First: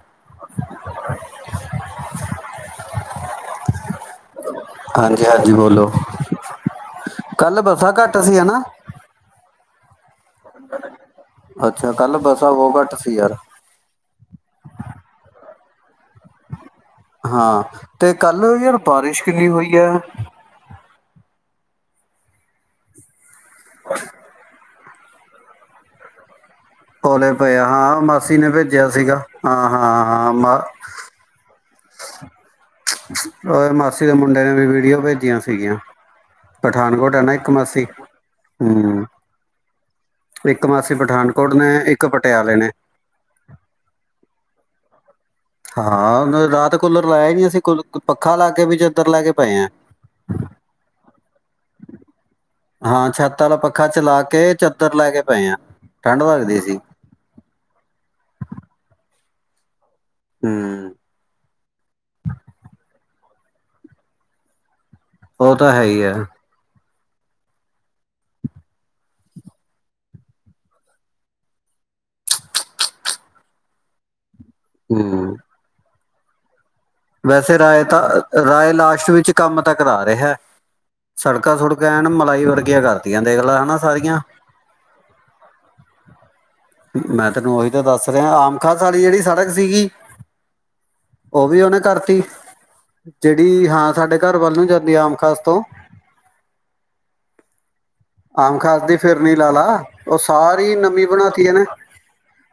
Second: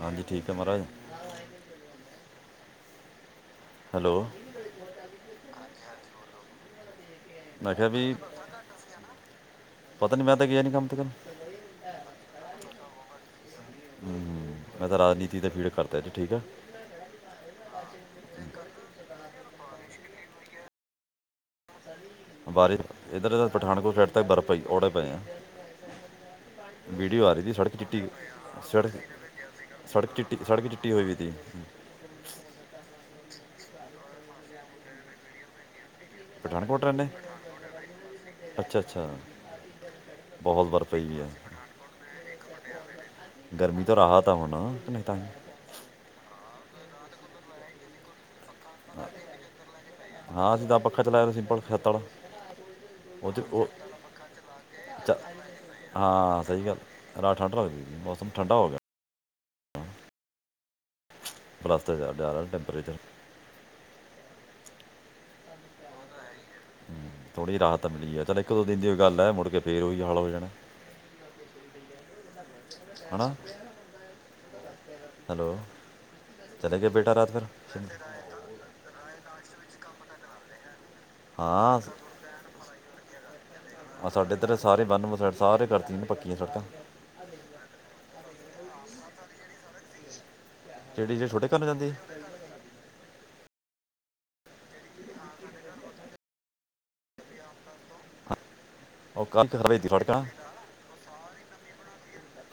ਹਾਂਜੀ ਠੀਕ ਹੈ ਮਹਾਰਾਜ ਹੈਲੋ ਹਾਂਜੀ ਹਾਂਜੀ ਬੋਲੋ ਕੱਲ ਮੈਂ ਕਿਹਾ ਬੱਸਾਂ ਵੀ ਘੱਟ ਸੀ ਹਨਨਾ ਪਤਾ ਨੀ ਮੈਂ ਤਾਂ ਗਿਆ ਨੀ ਕੰਮ ਤੇ ਕੱ ਅੱਛਾ ਕੱਲ ਬੱਸਾਂ ਬਹੁਤ ਘੱਟ ਯਾਰ ਮੈਂ ਤਾਂ ਰਾਜਨੀਤੀ ਤੇ ਫੀੜ ਕਰਦਾ ਜੀ ਠੀਕ ਆ ਹਾਂ ਤੇ ਕੱਲ ਯਾਰ ਬਾਰਿਸ਼ ਕਿੰਨੀ ਹੋਈ ਹੈ ਬਾਰੀ ਇੱਧਰ ਦਾ ਪਠਾਨਕੋਟ ਐਡ ਤਾਂ ਬਰਫ ਪਈ ਔੜੇ [unintelligible] ਵੀਡੀਓ ਕੌਲੇ ਆ ਰਹੀ ਸੀ ਪਏ ਸੜਕ ਹਾਂ ਚਿੱਟੀ ਮਾਸੀ ਨੇ ਭੇਜਿਆ ਸੜਕ ਸੀਗਾ ਹਾਂ ਹਾਂ ਸੜਕ ਹਾਂ ਚਿੱਟੀ ਮ ਸੜਕ ਚਿੱਟੀ ਹੋਈ ਵੀ ਤੀ ਮਾਸੀ ਦੇ ਮੁੰਡੇ ਨੇ ਵੀ ਵੀਡੀਓ ਭੇਜੀਆਂ ਸੀਗੀਆਂ ਪਠਾਨਕੋਟ ਹੈ ਨਾ ਇੱਕ ਮਾਸੀ। ਅੱਛਾ ਹਮ, ਅੱਛਾ ਇੱਕ ਬਹੁਤ ਬਰਫ਼ ਮਾਸੀ ਪਈ ਵੀ ਆ ਪਠਾਨਕੋਟ ਨੇ ਇੱਕ ਪ ਟਿਆਲੇ ਨੇ ਗਰਮੀ ਤੋਂ ਰਾਹਤ ਆਂ ਹੁਣ ਹਾਂ ਉਹਨ ਰਾਤ ਕੂਲਰ ਲਾਇਆ ਨੀ ਅਸੀਂ ਪੱਖਾ ਲਾ ਕੇ ਵੀ ਚੱਦਰ ਲੈ ਕੇ ਪਏ ਆ ਹਾਂ ਅਸੀਂ ਤਾ ਪੱਖਾ ਚਲਾਇਆ ਸੀ। ਪਲ ਛੱਤ ਆਲਾ ਹਾਂ ਉਹ ਛੱਤ ਵਾਲਾ ਉਹ ਪੱਖਾ ਚਲਾ ਕੇ ਚੱਦਰ ਲੈ ਚ ਕੇ ਪਏ ਆ ਠੰਡ ਹਾਂ ਲੱਗਦੀ ਸਹੀ ਗੱਲ ਸੀ ਰਾਤ ਠੰਡ ਲਗਦੀ ਸੀ ਮੌਸਮ ਠੰਡਾ ਹੋ ਗਿਆ ਹਮ ਪਲਾਸਤਰ ਜ਼ਿਆਦਾ ਟੈਂਪਰੇਚਰ ਉਹ ਤਾਂ ਹੈ ਹੀ ਹੈ ਥੋੜੀ ਜਿਹੀ ਰਾਹਤ ਤਾਂ ਮਿਲੀ ਆ ਚੱਲ ਇੱਕ ਦੋ ਦਿਨ ਦੀ ਗੱਲ ਹੈ ਮੁੜ ਕੇ ਫੇਰ ਉਹੀ ਹਾਲ ਹੋ ਜਾਣਾ। ਹੈਨਾ? ਹਮ ਚਲੇ ਗਏ ਬੇਟਾ ਰਾਤ ਫਿਰ ਵੈਸੇ ਰਾਏ ਤਾਂ ਰਾਏ ਲਾਸਟ ਵਿੱਚ ਕੰਮ ਤਾਂ ਕਰਾ ਰਿਹਾ ਸੜਕਾਂ ਹਾਂ ਸੁੜਕਾਂ ਐਨ ਮਲਾਈ ਵਰਗੀਆਂ ਕਰ ਆਂ ਦੇਖਲਾ ਆਹ ਸਾਡੇ ਇੱਧਰ ਸਾਰੇ ਬੰਨ ਸਾਰੇ ਕਰਦੀਆਂ ਨੇ ਪੱਕੀਆਂ ਸੜਕਾਂ ਮੈਂ ਤੈਨੂੰ ਉਹੀ ਤਾਂ ਦੱਸ ਰ ਤੇ ਆਮ ਖਾ ਸੀ ਜਿਹੜੀ ਸੜਕ ਸੀਗੀ ਜਿਹੜੀ ਜਿਹੜੀ ਉਹ ਛੋਟੇ ਘਰ ਵੀ ਨੂੰ ਉਹਨੇ ਜਾਂਦੀ ਹੈ, ਕਰਤੀ ਜਿ ਹਾਂ ਸਾਡੇ ਘਰ ਵੱਲ ਨੂੰ ਜਾਂਦੀ ਆਮ ਖਾਸ ਤੋਂ। ਆਮ ਖਾਸ ਦੀ ਉਹ ਫਿਰਨੀ ਕਾਫੀ ਲਾ ਖਰਾਬ ਹੋਈ ਲਾ ਦੀ ਉਹ ਸੜਕਾਂ ਸਾਰੀ ਨਵੀਂ ਬਣਾ [unintelligible]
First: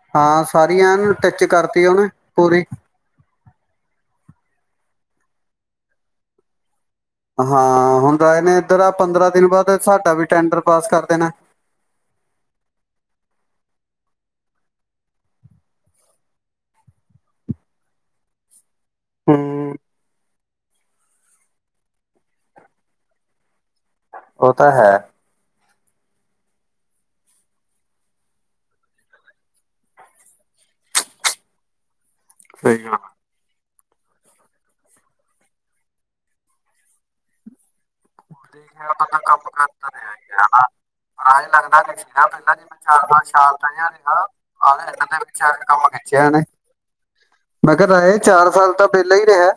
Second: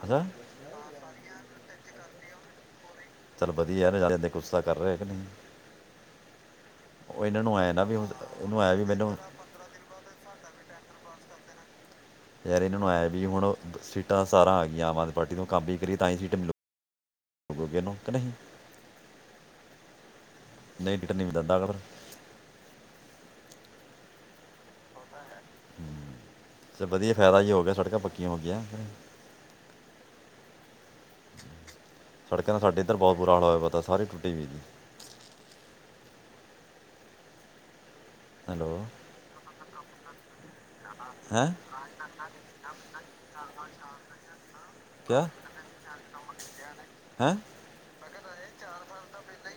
ਅੱਛਾ ਹਾਂ ਸਾਰੀ ਐਨ ਟਿਚ ਕਰ ਉਹਨ ਪੂਰੀ ਚੱਲ ਵਧੀਆ ਨਾਲੇ ਜਾਂਦੇ ਗੁੱਸਾ ਕਰ ਰੇ ਨੇ ਹਾਂ ਹੁਣ ਰਾਜ ਨੇ ਇੱਧਰ ਆ ਮੈਨੂੰ ਪੰਦਰਾਂ ਦਿਨ ਬਾਅਦ ਸਾਡਾ ਵੀ ਟੈਂਡਰ ਪਾਸ ਕਰ ਨਾ ਯਾਰ ਇਹਨਾਂ ਨੂੰ ਆਇਆ ਵੀ ਹੁਣ ਸੀਟਾਂ ਸਾਰਾਂ ਆ ਗਈਆਂ ਆਮ ਆਦਮੀ ਪਾਰਟੀ ਤੋਂ ਕੰਮ ਵੀ ਕਰੀਏ ਤਾਂ ਹੀ ਸੀਟ ਮਿਲੂਗੀ ਇਹਨੂੰ ਕਿ ਨਹੀਂ ਹਮ ਨਹੀਂ ਡਟ ਨੀ ਵੀ ਦਿੰਦਾ ਕ ਫਰ ਓ ਤਾਂ ਹੈ ਹਮ ਤੇ ਵਧੀਆ ਫਾਇਦਾ ਜ ਹੋ ਗਿਆ ਸੜਕਾਂ ਪੱਕੀਆਂ ਹੋ ਗਈਆਂ [inaudible] ਸੜਕਾਂ ਦਾ ਸਾਡੇ ਸਹੀ ਇੱਧਰ ਗੱਲ ਬਹੁਤ ਬਰਾ ਹਾਲ ਹੋਇਆ ਪਤਾ ਸੀ ਸਾਰੀ ਟੁੱਟੀ ਏਈ ਏ ਹਲੀ ਹੈਲੋ ਹੈ ਆਪਾਂ ਤਾਂ ਕੰਮ ਕਰਦਾ ਰਿਹਾ [unintelligible] [unintelligible] ਆਾਂ ਹੈਂ ਇਹ ਲੱਗਦਾ ਨ ਪਹਿਲਾਂ ਜ ਮੈਂ ਚਾਰ ਪਾ [unintelligible] ਚਾਰ ਤ ਰਿਹਾ ਹਾਂ ਇਹ ਕਿਆ ਵਿਚਗੇ ਛਿਆ ਨੇ ਹੈਂ ਮੈ ਕਿਆ ਰਾਏ ਚਾਰ ਸਾਲ ਤਾਂ ਪਹਿਲਾਂ ਹੀ ਰਿਹਾ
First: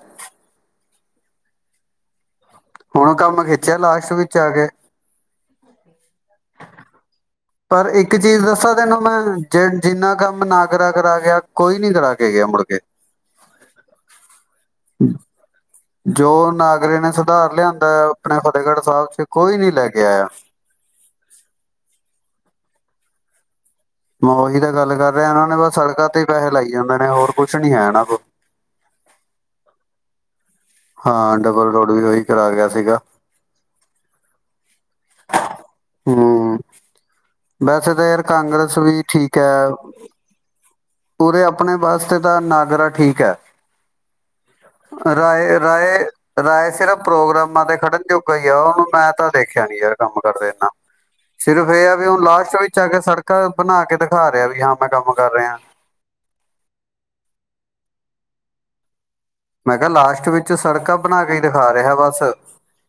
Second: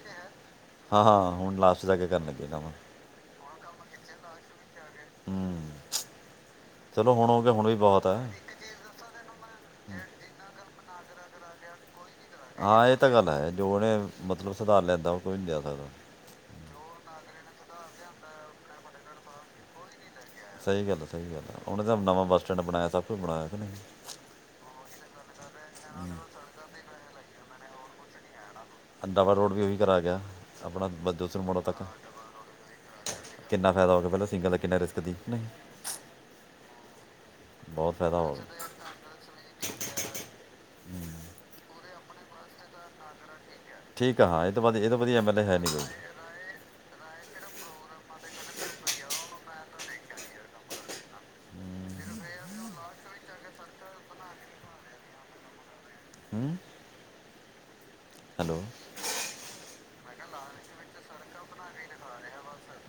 ਹਾਂ ਹਾਂ ਹੁਣ ਲਾਸਟ ਦਾ ਕੇ ਕਰਨ ਲੱਗੇ ਇਹਨਾਂ ਹੁਣ ਕੰਮ ਖਿੱਚਿਆ ਲਾਸਟ ਵਿੱਚ ਆ ਕੇ ਹਮ ਪਰ ਇੱਕ ਚੀਜ਼ ਦੱਸਾਂ ਤੈਨੂੰ ਮੈਂ ਜੇ ਜਿੰਨਾ ਕੰਮ ਨਾ ਕਰਾ ਕਰਾ ਗਿਆ ਕੋਈ ਨੀ ਕਰਾ ਕੇ ਗਿਆ ਮੁੜ ਕੇ ਹਾਂ ਇਹ ਤਾਂ ਗੱਲ ਹੈ ਜੋ ਉਹਨੇ ਮਤਲਬ ਸੁਧਾਰ ਲਿਆਂਦਾ ਉਹ ਕੋਈ ਨੀ ਲਿਆ ਸਕਦਾ ਅਗਰ ਇਹਨੇ ਸੁਧਾਰ ਲਿਆਂਦਾ ਆਪਣੇ ਫਤਿਹਗੜ੍ਹ ਸਾਹਿਬ ਚ ਕੋਈ ਨੀ ਲੈ ਕੇ ਆਇਆ ਸਹੀ ਗੱਲ ਆ ਸਹੀ ਗੱਲ ਆ ਉਹਨੇ ਤਾਂ ਨਵਾਂ ਬੱਸ ਸਟੈਂਡ ਬਣਾਇਆ ਸਭ ਕੁਝ ਬਣਾਇਆ ਮ ਓਹੀ ਤਾ ਗੱਲ ਕਰ ਰਿਹਾ ਬਸ ਸੜਕਾਂ ਤੇ ਪੈੇਹੇ ਲਾਈ ਜਾਂਦੇ ਨੇ ਹੋਰ ਕੁਛ ਨੀ ਹੈ ਏਨਾ ਕੋ ਡਬਲ ਰੋਡ ਵੀ ਉਹੀ ਕਰਾ ਗਿਆ ਆਪਣਾ ਹਾਂ ਦੂਸਰੇ ਮੜੋਂ ਡਬਲ ਤੱਕ ਰੋਡ ਵੀ ਉਹੀ ਕਰਾ ਗਿਆ ਸੀਗਾ ਕਿੰਨਾ ਫਾਇਦਾ ਹੋ ਗਿਆ ਪਹਿਲਾਂ ਸਿੰਗਲ ਦਾ ਕਿੰਨਾ ਰਿ ਹਮ, ਵੈਸੇ ਬਹੁਤ ਤਾਂ ਫਾਇਦਾ ਯਾਰ ਹੋ ਕਾਂਗਰਸ ਵੀ ਠੀਕ ਹੈ। ਗਿਆ ਉੂਰੇ ਆਪਣੇ ਬਸ ਤੇ ਤਾਂ ਨਾਗਰਾ ਠੀਕ ਹੈ ਠੀਕ ਆ ਹਾਂ ਇਹ ਤੋਂ ਬਾਅਦ ਇਹ ਤੋਂ ਵਧੀਆ ਐਮਐਲਏ ਹੈ ਰਾਏ ਨਹੀਂ ਕੋਈ ਰਾਏ ਰਾਏ ਸਿਰਫ ਪ੍ਰੋਗਰਾਮਾਂ ਦੇ ਖੜਨ ਜੋਗਾ ਈ ਆ ਉਹਨੂੰ ਮੈਂ ਤਾਂ ਦੇਖਿਆ ਨੀ ਯਾਰ ਕੰਮ ਕਰਦੇ ਏਨਾ ਸਿਰਫ ਇਹ ਆ ਵੀ ਹੁਣ ਲਾਸਟ ਵਿੱਚ ਆ ਕੇ ਸੜਕਾਂ ਬਣਾ ਕੇ ਦਿਖਾ ਰਿਹਾ ਵੀ ਹਾਂ ਮੈਂ ਕੰਮ ਕਰ ਰਿਹਾ ਹਮ ਹੈਲੋ ਮੈਂ ਕਿਹਾ ਲਾਸਟ ਵਿੱਚ ਸੜਕਾਂ ਬਣਾ ਕੇ ਈ ਦਿਖਾ ਰਿਹਾ ਬਸ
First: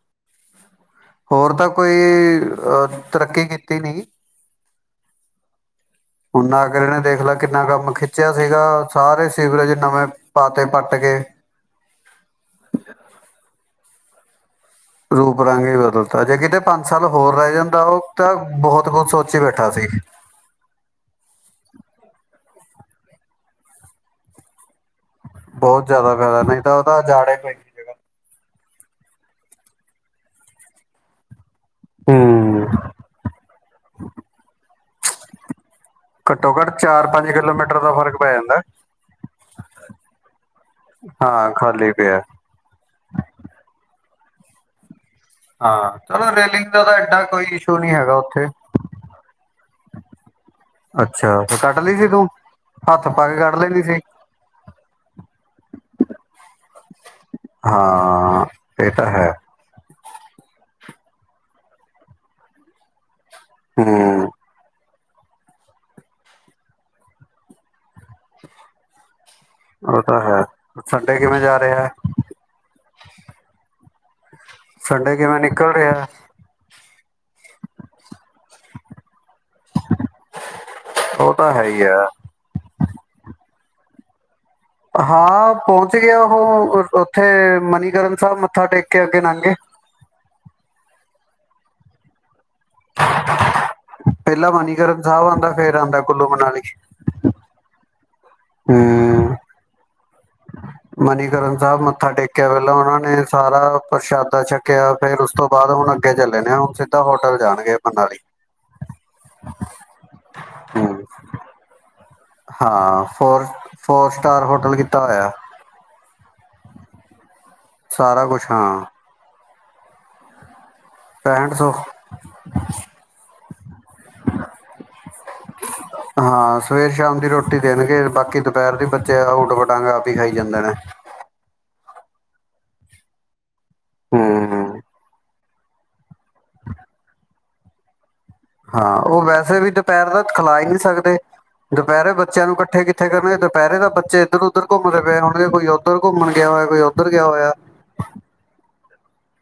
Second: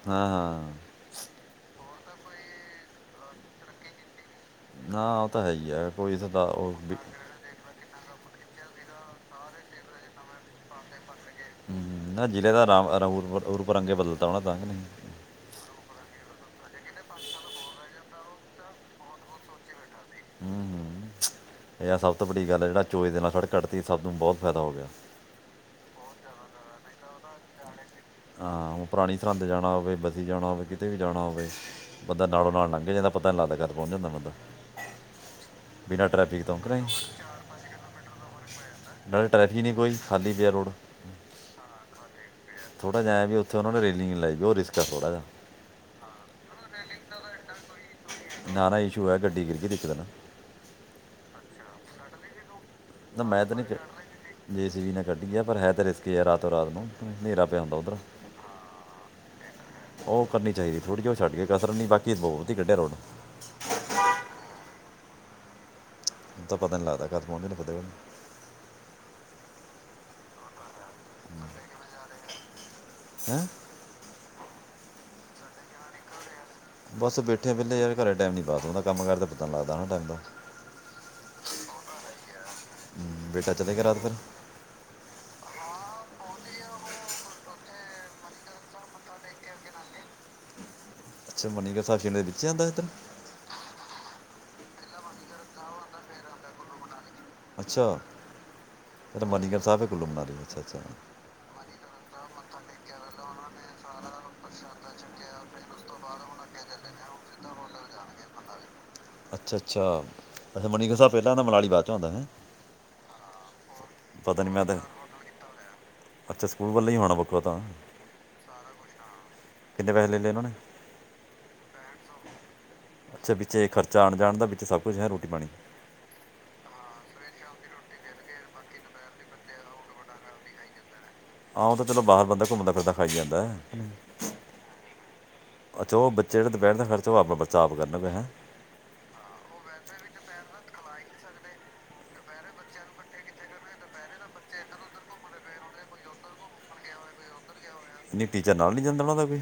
ਹਾਂ ਹਾਂ ਹੋਰ ਤਾਂ ਕੋਈ ਅ ਤਰੱਕੀ ਕੀਤੀ ਨੀ ਹਾਂ ਉਹ ਤਾਂ ਹੈ ਹੀ ਹੈ ਹੁ ਨਾ ਕੇ ਇਹਨੇ ਦੇਖ ਲੈ ਕਿੰਨਾ ਕੰਮ ਚਿਆ ਸੀਗਾ ਸਾਰੇ ਸੀਵਰੇਜ ਨਵੇਂ ਪਾਤੇ ਪੱਟ ਕੇ ਹੂੰ, ਨਾ ਜ਼ਿਲ੍ਹੇ ਦਾ ਰਾਮ ਰਾਮ ਉਰ- ਉਰ [unintelligible] ਤਾਂ [unintelligible] ਰੂਪ ਰੰਗ ਹੀ ਬਦਲਤਾ ਜੇ ਕਿਤੇ ਪੰਜ ਸਾਲ ਹੋਰ ਰਹਿ ਜਾਂਦਾ ਉਹ ਤਾਂ ਬਹੁਤ ਕੁਝ ਸੋਚੀ ਬੈਠਾ ਸੀ ਹੂੰ ਹੂੰ ਇਹ ਸਭ ਤੋਂ ਵੱਡੀ ਗੱਲ ਹੈ ਜਿਹੜਾ ਚੋਏ ਦੇ ਨਾਲ ਸੜਕ ਕੱਢਤੀ ਸਾਨੂੰ ਬਹੁਤ ਫਾਇਦਾ ਹੋ ਗਿਆ ਬਹੁਤ ਜ਼ਿਆਦਾ ਕਰਦਾ ਨਹੀਂ ਤਾਂ ਉਹਦਾ ਜਾਣਾ ਈ ਪਈ ਸੀ ਜਗ੍ਹਾ ਹਾਂ ਹੁ ਪੁਰਾਣੀ ਸਰੰਦ ਜਾਣਾ ਹੋਵੇ ਬੱਸੀ ਜਾਣਾ ਹੋਵੇ ਕਿਤੇ ਵੀ ਜਾਣਾ ਹੋਵੇ ਬੰਦਾ ਨਾਲੋਂ ਹੂੰ ਨਾਲ ਲੰਘ ਜਾਂਦਾ ਪਤਾ ਨਹੀਂ ਲੰਗ ਜਾਂਦਾ [unintelligible] ਪਹੁੰਚ ਜਾਂਦਾ ਬੰਦਾ ਬਿਨਾਂ ਟ੍ਰੈਫਿਕ ਘੱਟੋ ਤੋਂ ਘੱਟ ਅਂਕਣਾ ਕਿਲੋਮੀਟਰ ਦਾ ਫਰਕ ਪੈ ਜਾਂਦਾ ਨਾਲੇ ਟ੍ਰੈਫਿਕ ਨੀ ਕੋਈ ਖਾਲੀ ਪਿਆ ਰੋਡ ਹਾਂ ਖਾਲੀ ਪਿਆ ਥੋੜਾ ਜਿਆ ਐਂ ਵੀ ਉੱਥੇ ਟਿੰਗ ਲ ਜਾਓ ਰਿਕਿਸਕਾ ਥੋੜ੍ਹਾ ਜਿ ਹਾਂ ਚਲੋ ਰੇਲਿੰਗ ਦਾ ਤਾਂ ਏਡਾ ਕੋਈ ਇਸ਼ੂ ਨਹੀਂ ਹੈਗਾ ਉੱਥੇ ਨਾ ਨਾ ਇਸ਼ੂ ਹੋਇਆ ਗੱਡੀ ਗਿਰ ਗਈ ਤੇ ਇੱਕ ਦਿਨ ਅੱਛਾ ਤੇ ਕੱਟ ਲਈ ਸੀ ਕਰੋ ਨਾ ਮੈਂ ਤਾਂ ਨਹੀਂ ਜੇ ਸੀ ਵੀ ਨਾਲ ਕੱਢੀ ਹੈ ਪਰ ਹੈ ਤਾਂ ਰਿਸਕ [unintelligible] ਰਾਤ ਨੂੰ ਹਨੇਰਾ ਪਿਆ ਹੁੰਦਾ ਉਧਰ ਹਾਂ ਇਹ ਤਾਂ ਹੈ ਉਹ ਕਰਨੀ ਚਾਹੀਦੀ ਥੋੜੀਓ ਛੱਡ ਗੇ ਕਸਰ ਨਹੀਂ ਬਾਕੀ [unintelligible] ਕੱਢਿਆ ਰੋਡ ਹੂੰ ਤਾਂ ਪਤਾ ਨੀ ਲੱਗਦਾ ਘਰ [unintelligible] ਹੋਤਾ ਹੈ ਸੰਡੇ ਕਿਵੇਂ ਜਾ ਰਿਹਾ ਹੈ ਹੈਂ ਸੰਡੇ ਕਿਵੇਂ ਨਿਕਲ ਰਿਹੈ ਬਸ ਬੈਠੇ ਵਿਹਲੇ ਯਾਰ ਘਰੇ ਟਾਈਮ ਨੀ ਪਾਸ ਹੁੰਦਾ ਕੰਮ ਕਾਰ ਤੇ ਪਤਾ ਨੀ ਲੱਗਦਾ ਟੈਮ ਦਾ ਹ ਉਹ ਤਾਂ ਹੈ ਹੀ ਆ ਬੇਟਾ ਚਲੇ ਗਿਆ ਰਾਤ ਫਿਰ ਹਾਂ ਪਹੁੰਚ ਗਿਆ ਉਹ ਉੱਥੇ ਮਨੀਕਰਨ ਸਾਹਿਬ ਮੱਥਾ ਟੇਕ ਕੇ ਅੱਗੇ ਲੰਗੇ ਅੱਛਾ ਮਨੀਕ ਸਾਹਿਬ ਦੇ ਵਿੱਚ ਆਂਦਾ ਇੱਧਰ ਪਹਿਲਾ ਮਨੀਕਰਨ ਸਾਹਿਬ ਆਂਦਾ ਫੇਰ ਆਂਦਾ ਕੁੱਲੂ ਮਨਾਲੀ ਛਾ ਹਮ ਅੱਛਾ ਅੱਛਾ ਮਨੀਕਰਨ ਸਾਹਿਬ ਮੱਥਾ ਟੇਕਿਆ ਪਹਿਲਾਂ ਉਹਨਾਂ ਨੇ ਸਾਰਾ ਪ੍ਰਸ਼ਾਦਾ ਛੱਕਿਆ ਫੇਰ ਉਸ ਤੋਂ ਬਾਅਦ ਹੁਣ ਅੱਗੇ ਚੱਲੇ ਨੇ ਹੁਣ ਸਿੱਧਾ ਹੋਟਲ ਜਾਣਗੇ ਮਨਾਲੀ ਅੱਛਾ ਅੱਛਾ ਅੱਛਾ ਮਨੀਕਰਨ ਹੂੰ ਸਾਹਿਬ ਪਹਿਲਾ ਆਂਦਾ ਮਨਾਲੀ ਬਾਅਦ ਚੋਂ ਆਉਂਦਾ ਹਾਂ ਫੋਰ ਫੋਰ ਸਟਾਰ ਪਤਾ ਨਹੀਂ ਮੈਂ ਹੋਟਲ ਤਾਂ ਕੀਤਾ ਹੋਇਆ ਅੱਛਾ ਸਕੂਲ ਵੱਲੇ ਹੀ ਹੋਣਾ ਵੱਖਾ ਤਾਂ ਸਾਰਾ ਕੁਛ ਹਾਂ ਕਿੰਨੇ ਪੈਸੇ ਲੈ ਲਏ ਉਹਨਾਂ ਨੇ ਪੈਂਹਠ ਸੌ ਅੱਛਾ ਵਿੱਚੇ ਖ਼ਰਚਾ ਆਉਣ ਜਾਣ ਦਾ ਵਿੱਚ ਸਭ ਕੁਛ ਹੈ ਰੋਟੀ ਪਾਣੀ ਹਾਂ ਸਵੇਰ ਸ਼ਾਮ ਦੀ ਰੋਟੀ ਦੇਣਗੇ ਬਾਕੀ ਦੁਪਹਿਰ ਦੀ ਬੱਚੇ ਊਟ ਪਟਾਂਗ ਆਪ ਹੀ ਖਾਈ ਜਾਂਦੇ ਨੇ ਓਤਾਂ ਚਲੋ ਬਾਹਰ ਬੰਦਾ ਘੁੰਮਦਾ ਫਿਰਦਾ ਖਾਈ ਜਾਂਦਾ ਹੈ ਹਮ ਹਮ ਅੱਛਾ ਉਹ ਬੱਚੇ ਜਿਹੜਾ ਦੁਪਹਿਰ ਦਾ ਖਰਚਾ ਉਹ ਆਪਣਾ ਬਚਾ ਆਪ ਕਰਨਗੇ ਹੈਂ ਹਾਂ ਉਹ ਵੈਸੇ ਵੀ ਦੁਪਹਿਰ ਦਾ ਖਿਲਾ ਈ ਨਹੀਂ ਸਕਦੇ ਦੁਪਹਿਰੇ ਬੱਚਿਆਂ ਨੂੰ ਇਕੱਠੇ ਕਿੱਥੇ ਕਰਨਗੇ ਦੁਪਹਿਰੇ ਤਾਂ ਬੱਚੇ ਇੱਧਰ ਉੱਧਰ ਘੁੰਮਦੇ ਪਏ ਹੋਣਗੇ ਕੋਈ ਉੱਧਰ ਘੁੰਮਣ ਗਿਆ ਹੋਇਆ ਕੋਈ ਉੱਧਰ ਗਿਆ ਹੋਇਆ ਨਹੀਂ ਟੀਚਰ ਨਾਲ ਨੀ ਜਾਂਦਾ ਉਹ ਦਾ ਕੋਈ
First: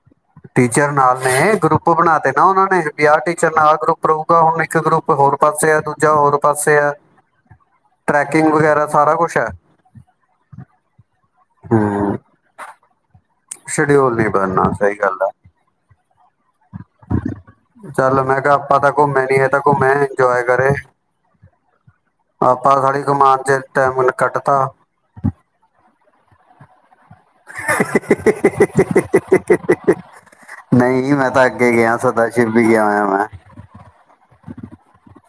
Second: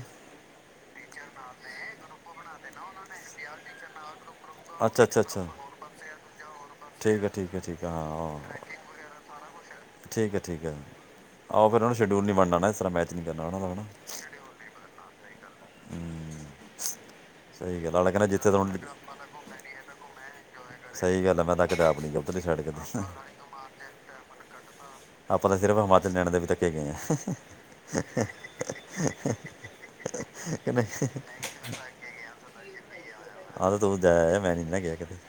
ਟੀਚਰ ਨਾਲ ਨੇ ਗਰੁੱਪ ਬਣਾ ਤੇ ਨਾ ਉਹਨਾਂ ਨੇ ਬੀ ਆ ਟੀਚਰ ਨਾਲ ਗਰੁੱਪ ਰਹੂ ਹੁਣ ਇੱਕ ਅੱਛਾ ਗਰੁੱਪ ਅੱਛਾ ਹੋਰ ਅੱਛਾ ਪਾਸੇ ਆ ਦੂਜਾ ਹੋਰ ਪਾਸੇ ਆ ਠੀਕ ਹੈ ਠੀਕ ਹੈ ਠੀਕ ਹੈ ਹਾਂ ਉਹ- ਟਰੈਕਿੰਗ ਵਗੈਰਾ ਸਾਰਾ ਕੁਛ ਹੈ ਠੀਕ ਹੈ ਠੀਕ ਹੈ ਆਹੋ ਫਿਰ ਉਹਨਾਂ ਹੂੰ ਸ਼ਡਿਊਲ ਨੀ ਬਣਣਾ ਇਸ ਤਰਾਂ ਮੈਚ ਨਹੀਂ ਕਰਨਾ ਉਹਨਾਂ ਸ਼ਡਿਊਲ ਨੀ ਬਣਨਾ ਸਹੀ ਗੱਲ ਹੈ ਹਮ ਚਲ ਮੈਂ ਜਿੱਥੇ ਕਿਹਾ ਤੁਹਾਨੂੰ ਆਪਾ ਤਾਂ ਘੁਮੇ ਨਹੀਂ ਐ ਤਾਂ ਘੁਮੇ ਜੁਆਏਂ ਕਰੇ ਸਹੀ ਗੱਲ ਹੈ ਮੈਂ ਤਾਂ ਕਦੇ ਆਪ ਨਹੀਂ ਗਿਆ ਉੱਧਰਲੀ ਸਾਈਡ ਆਪਾਂ ਕਦੇ [unintelligible] ਕਮਾਨ ਚ ਟੈਮ ਕੱਟਤਾ ਆਪਾਂ ਤਾਂ ਸਿਰਫ਼ ਹਿਮਾਚਲ ਨੈਣਾ ਦੇਵੀ ਤੱਕੇਂ ਗਏ ਹਾਂ ਹਹੀਹੀਹੀਹੀਹੀਹੀ ਨਹੀਂ ਮੈਂ ਤਾਂ ਅੱਗੇ ਗਿਆ ਸਦਾ ਸ਼ਿਵ ਵੀ ਗਿਆ ਹੋਇਆ ਮੈਂ ਆਹ ਤੇ ਤੂੰ ਜਾਇ ਆਯਾ ਮੈਂ ਨੀ ਨਾ ਗਿਆ ਕਿਤੇ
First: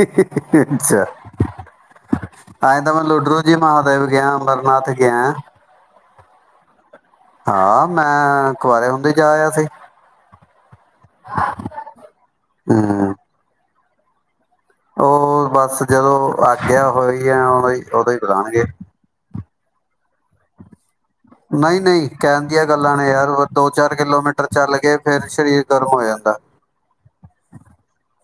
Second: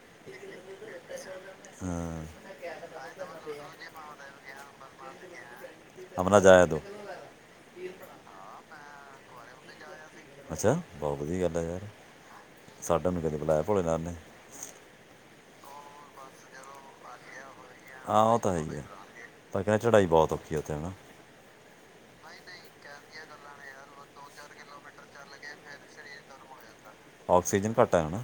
ਹੀਹੀਹੀ ਅੱਛਾ ਹਾਂ ਤਾਂਹੀ ਤਾਂ ਮੈਂ ਲੁਡਰੂ ਜੀ ਮਾ [unintelligible] ਗਿਆ ਅਮਰਨਾਥ ਗਿਆ ਅਮਰਨਾਥ ਜਾ ਆਇਆ ਤੂੰ ਹਾਂ ਮੈਂ ਕੁਆਰੇ ਹੁੰਦੇ ਹੀ ਜਾ ਆਇਆ ਸੀ ਅੱਛਾ ਬਹੁਤ ਵਧੀਆ ਗੱਲ ਹੈ ਯਾਰ ਸਾਡਾ ਹਮ, ਨੀ ਕਦੇ ਬੁਲਾਇਆ ਭੋਲੇ ਨਾਥ ਉਹ ਬਸ ਜਦੋਂ ਆਗਿਆ ਹੋਈ ਆ ਉਦੋਂ ਹੀ ਉਦੋਂ ਹੀ ਹਾਂ ਉਹ ਤਾਂ ਹੈ ਬੁਲਾਣਗੇ ਹੀ ਹੈ ਕਹਿੰਦੇ ਚੜ੍ਹਾਈ ਬਹੁਤ ਔਖੀ ਐ ਉੱਥੇ ਹਨਾ ਨਹੀਂ ਨਹੀਂ ਕਹਿਣ ਦੀਆਂ ਗੱਲਾਂ ਨੇ ਯਾਰ ਦੋ ਚਾਰ ਕਿਲੋਮੀਟਰ ਚੱਲਗੇ ਫਿਰ ਸਰੀਰ ਗਰਮ ਹੋ ਜਾਂਦਾ ਆਕਸੀਜਨ ਘਟ ਐ ਨਾ।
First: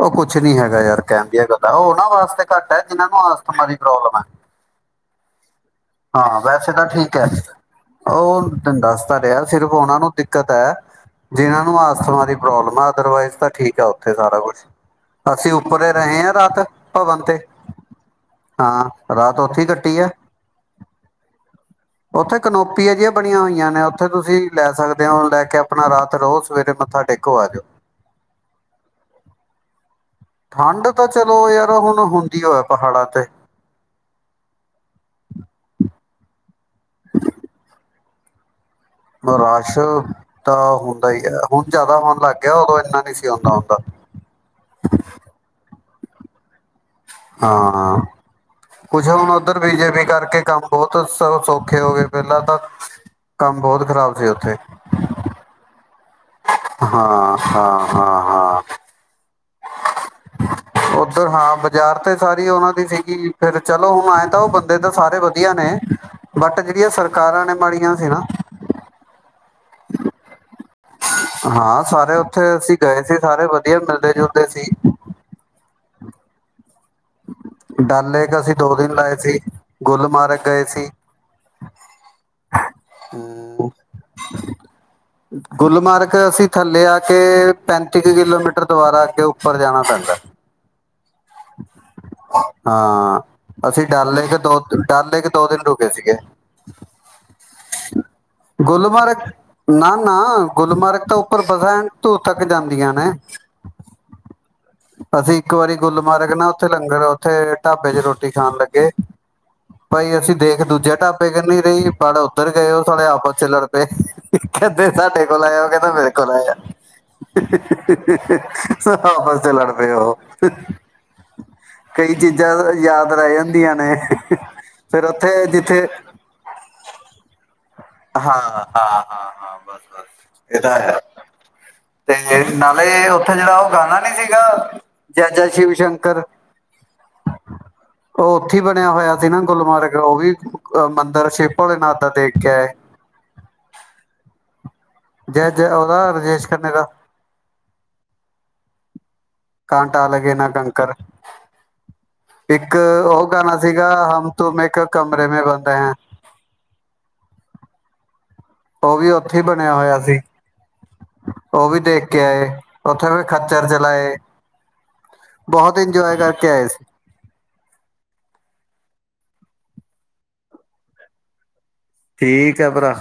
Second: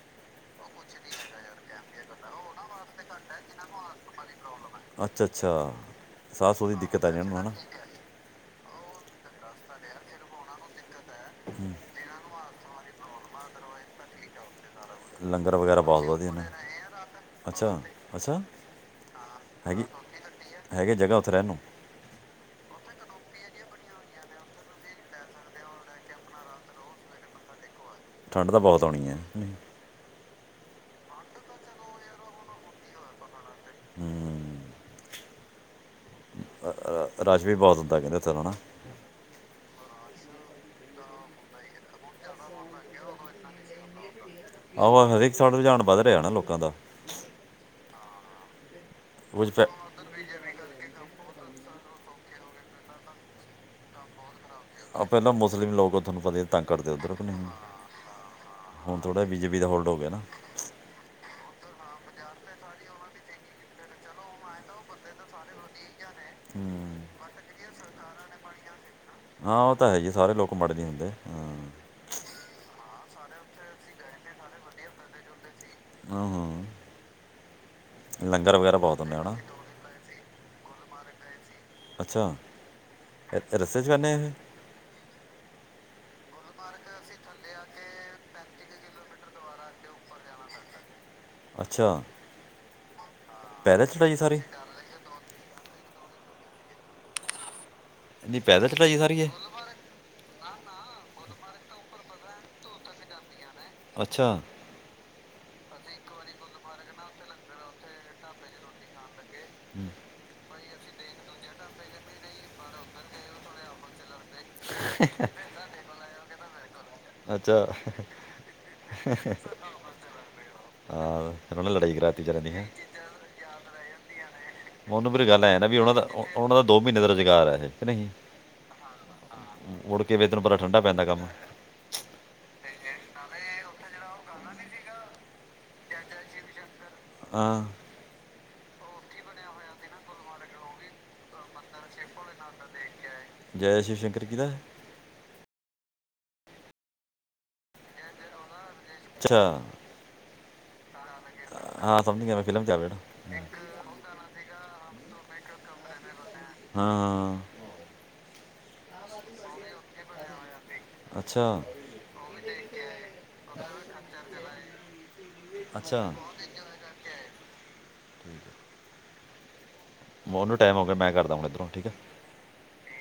ਉਹ ਕੁਛ ਨੀ ਹੈਗਾ ਯਾਰ ਕਹਿਣ ਦੀਆਂ ਗੱਲਾਂ ਉਹਨਾਂ ਵਾਸਤੇ ਘੱਟ ਹੈ ਜਿਹਨਾਂ ਨੂੰ ਅਸਥਮਾ ਦੀ ਪ੍ਰੋਬਲਮ ਹੈ। ਅੱਛਾ ਅੱਛਾ। ਹਾਂ ਸਾਹ ਸੂਹ ਵੈਸੇ ਦੀ ਤਾਂ ਦਿੱਕਤ ਆ ਠੀਕ ਹੈ ਜਿਹਨਾਂ ਨੂੰ ਨਾ ਉਹ। ਤੈਨੂੰ ਦੱਸ ਤਾਂ ਰਿਹਾ ਸਿਰਫ ਉਹਨਾ ਨੂੰ ਦਿੱਕਤ ਹੈ। ਜਿਨਾਂ ਹੂੰ, ਨੂੰ ਆਸਥਮਾ ਦੀ ਪ੍ਰੋਬਲਮ ਆ ਅਦਰਵਾਈਜ਼ ਤਾਂ ਠੀਕ ਆ ਉੱਥੇ ਸਾਰਾ ਕੁਛ। ਅਸੀਂ ਲੰਗਰ ਵਗੈਰਾ ਉੱਪਰੇ ਬਹੁਤ ਰਹੇ ਵਧੀਆ ਹਾਂ ਨੇ ਰਾਤ ਭਵਨ ਤੇ, ਅੱਛਾ ਅੱਛਾ ਹਾਂ ਰਾਤ ਉੱਥੇ ਹੈਗੀ ਕੱਟੀ ਐ ਹੈਗੇ ਜਗ੍ਹਾ ਉੱਥੇ ਰਹਿਣ ਨੂੰ? ਉੱਥੇ ਕਨੋਪੀਆਂ ਜਿਹੀਆਂ ਬਣੀਆਂ ਹੋਈਆਂ ਨੇ ਉੱਥੇ ਤੁਸੀਂ ਲੈ ਸਕਦੇ ਹੋ ਲੈ ਕੇ ਆਪਣਾ ਰਾਤ ਰੋ ਸਵੇਰੇ ਮੱਥਾ ਟੇਕੋ ਆ ਜਾਓ। ਠੰਡ ਤਾਂ ਬਹੁਤ ਹੋਣੀ ਹੈ। ਠੰਡ ਤਾਂ ਚਲੋ ਯਾਰ ਹੁਣ ਹੁੰਦੀਓ ਐ ਪਹਾੜਾਂ ਤੇ ਹਮ। ਰਸ਼ ਵੀ ਬਹੁਤ ਹੰਉਦਾ ਕਹਿੰਦੇ ਉੱਥੇ ਹਨਾ। ਰਸ਼ ਤਾਂ ਹੁੰਦਾ ਹੀ ਹੈ। ਹੁਣ ਜਿਆਦਾ ਹੋਣ ਲੱਗ ਗਿਆ ਉਦੋਂ ਇਨਾ ਨਹੀਂ ਸੀ ਹੁੰਦਾ ਹੁੰਦਾ। ਆਹ ਹਰੇਕ ਸਾਲ ਰੁਜਾਨ ਬੱਧ। ਭਰਿਆ ਨਾ ਲੋਕਾਂ ਦਾ ਹਾਂ। ਕੁਛ ਹੁਣ ਕੁਝ ਉੱਧਰ ਫੈ ਬੀਜੇਪੀ ਕਰਕੇ ਕੰਮ ਬਹੁਤ ਸ ਪਖੇ ਹੋ ਗਏ ਪਹਿਲਾਂ ਤਾਂ ਕੰਮ ਬਹੁਤ ਖ਼ਰਾਬ ਸੀ ਉੱਥੇ। ਆ ਪਹਿਲਾਂ ਮੁਸਲਿਮ ਲੋਕ ਉਹ ਪਤਾ ਤੰਗ ਕਰਦੇ ਉਧਰ ਹਾਂ ਨਹੀਂ। ਹਾਂ ਹੁਣ ਥੋੜਾ ਬੀਜੇਪ ਵੀ ਦਾ ਹੋਲਡੋ ਉਧਰ ਹਾਂ। ਯ ਯਾਰ ਤੇ ਸਾਰੀ ਉਹਨਾਂ ਦੀ ਸੀਗੀ ਫਰ ਚਲੋ ਹੁਣ ਆਏ ਤਾਂ ਉਹ ਬੰਦੇ ਤਾਂ ਸਾਰੇ ਵਧੀਆ ਨੇ ਬਟ ਜਿਹੜੀਆਂ ਹੂੰ। ਸਰਕਾਰਾਂ ਨੇ ਮਾੜੀਆਂ ਹੈ ਨਾ। ਹਾਂ ਉਹ ਤਾਂ ਹੈ ਜੀ ਸਾਰੇ ਲੋਕ ਮਾੜੇ ਨਹੀਂ ਹੁੰਦੇ ਹਾਂ ਸਾਰੇ ਉੱਥੇ ਅਸੀਂ ਗਏ ਸੀ ਸਾਰੇ ਵਧੀਆ ਮਿਲਦੇ ਜੁਲਦੇ ਸੀ ਆਹ ਹਾਂ। ਡਲ ਲੇਕ ਅਸੀਂ ਲੰਗਰ ਦੋ ਵਗੈਰਾ ਦਿਨ ਬਹੁਤ ਲਾਏ ਹੁੰਦੇ ਹਨਾ ਸੀ ਗੁਲਮਾਰਗ ਗਏ ਸੀ। ਅੱਛਾ ਰਸਤੇ ਚ [unintelligible] ਗੁਲਮਾਰਗ ਅਸੀਂ ਥੱਲੇ ਆ ਕੇ ਪੈਂਤੀ ਕੁ ਕਿਲੋਮੀਟਰ ਦੁਬਾਰਾ ਆ ਕੇ ਉੱਪਰ ਜਾਣਾ ਪੈਂਦਾ। ਅੱਛਾ। ਹਾਂ ਪੈਦਲ ਅਸੀਂ ਚੜਾਈ ਡਲਏ ਕੇ ਸਾਰੀ ਦੋ ਡਲਏ ਕੇ ਦੋ ਦਿਨ ਰੁ ਸੀ ਗੇ ਨਹੀਂ ਪੈਦਲ ਚੜਾਈ ਸਾਰੀ ਗੁਲਮਾਰਗ ਇਹ ਨਾ ਨਾ ਗੁਲਮਰਗ ਤਾਂ ਉੱਪਰ ਬਸਹਿਣ ਧੂ ਤੱਕ ਜਾਂਦੀਆਂ ਨੇ ਅੱਛਾ ਅਸੀਂ ਇੱਕ ਵਾਰੀ ਗੁੱਲ ਮਾਰਗ ਨਾ ਓਥੇ ਲੰਗਰ ਅ ਓਥੇ ਢਾਬੇ ਚ ਰੋਟੀ ਖਾਣ ਲੱਗੇ ਹੂੰ, ਭਾਈ ਅਸੀਂ ਦੇਖ ਇੱਕ ਦੂਜੇ ਢਾਬੇ ਕਹੀ ਰਹੀ ਬੜ ਉੱਧਰ ਗਏ ਉਹ ਸਾੇਰੇ ਆਪਸ ਚ ਲੜ ਪਏ ਕਹਿੰਦੇ ਸਾਡੇ ਕੋਲ ਆਇਆ ਓਹ ਕਹਿੰਦੇ ਮੇਰੇ ਕੋਲ ਆਇਆ ਅੱਛਾ ਆਪਸ ਤੇ ਲੜ ਪਏ ਓਹ ਓਹਨਾਂ ਨੇ ਲੜਾਈ ਕਰਾਤੀ ਜਾਂਦੀ ਹੈ ਰਹਿ ਜਾਂਦੀਆਂ ਨੇ ਮਨੂੰ ਫਿਰ ਗੱਲ ਉੱਥੇ ਐ ਨਾ ਵੀ ਜਿੱਥੇ ਓਹਨਾਂ ਦਾ ਓਹਨਾਂ ਦਾ ਦੋ ਮਹੀਨੇ ਦਾ ਰੁਜ਼ਗਾਰ ਹੈ ਇਹ ਕਿ ਨਹੀਂ ਹਾਂ ਹਾਂ ਹਾਂ ਹਾਂ ਬਸ ਮੁੜ ਕੇ ਵੇ ਤੈਨੂੰ ਬੱਸ ਪਤਾ ਇਹ ਤਾਂ ਠੰਡਾ ਹੈ ਪੈਂਦਾ ਕੰਮ ਤੇ ਨਾਲੇ ਉੱਥੇ ਜਿਹੜਾ ਉਹ ਗਾਣਾ ਨੀ ਸੀਗਾ ਜੈ ਜੈ ਸ਼ਿਵ ਸ਼ੰਕਰ ਆਾਂ ਉਹ ਔਥੇ ਬਣਿਆ ਹੋਇਆ ਸੀ ਨਾ ਗੁਲਮਰਗ ਉਹ ਵੀ ਅ ਮੰਦਿਰ ਸ਼ਿਵ ਭਲੇ ਨਾਥ ਦਾ ਦੇਖ ਕੇ ਆਏ ਜੈ ਸ਼ਿਵ ਸ਼ੰਕਰ ਕਿਹਦਾ ਹੈ ਜੈ ਜੈ ਔਹਦਾ ਰਜੇਸ਼ ਖੇ ਦਾ ਅੱਛਾ ਕਾਂਟਾ ਲਗੇ ਨਾ ਕੰੰਕਰ ਹਾਂ ਸਮਝ ਗਿਆ ਮੈਂ ਫਿਲਮ 'ਚ ਇੱਕ ਆਵੇ ਔਹ ਜਿਹੜਾ ਗਾਣਾ ਸੀਗਾ ਹਮ ਤੁਮ ਮੈਂ ਇੱਕ ਕਮਰੇ ਮੇ ਬੰਦੇ ਹੈ ਹਾਂ ਹਾਂ ਉਹ ਵੀ ਉੱਥੇ ਹੀ ਬਣਿਆ ਹੋਇਆ ਸੀ ਅੱਛਾ ਉਹ ਵੀ ਦੇਖ ਕੇ ਆਏ ਉੱਥੇ ਵੀ ਖੱੱਚਰ ਚਲਾਏ ਬਹੁਤ ਅੱਛਾ ਇੰਜੋਏ ਕਰਕੇ ਆਏ ਸੀ ਠੀਕ ਹੈ ਉਹਨੂੰ ਟਾਈਮ ਹੋ ਗਿਆ ਮੈਂ ਕਰਦਾ ਹਣ ਇੱਧਰੋਂ ਠੀਕ ਹੈ ਠੀਕ ਹੈ ਭਰਾ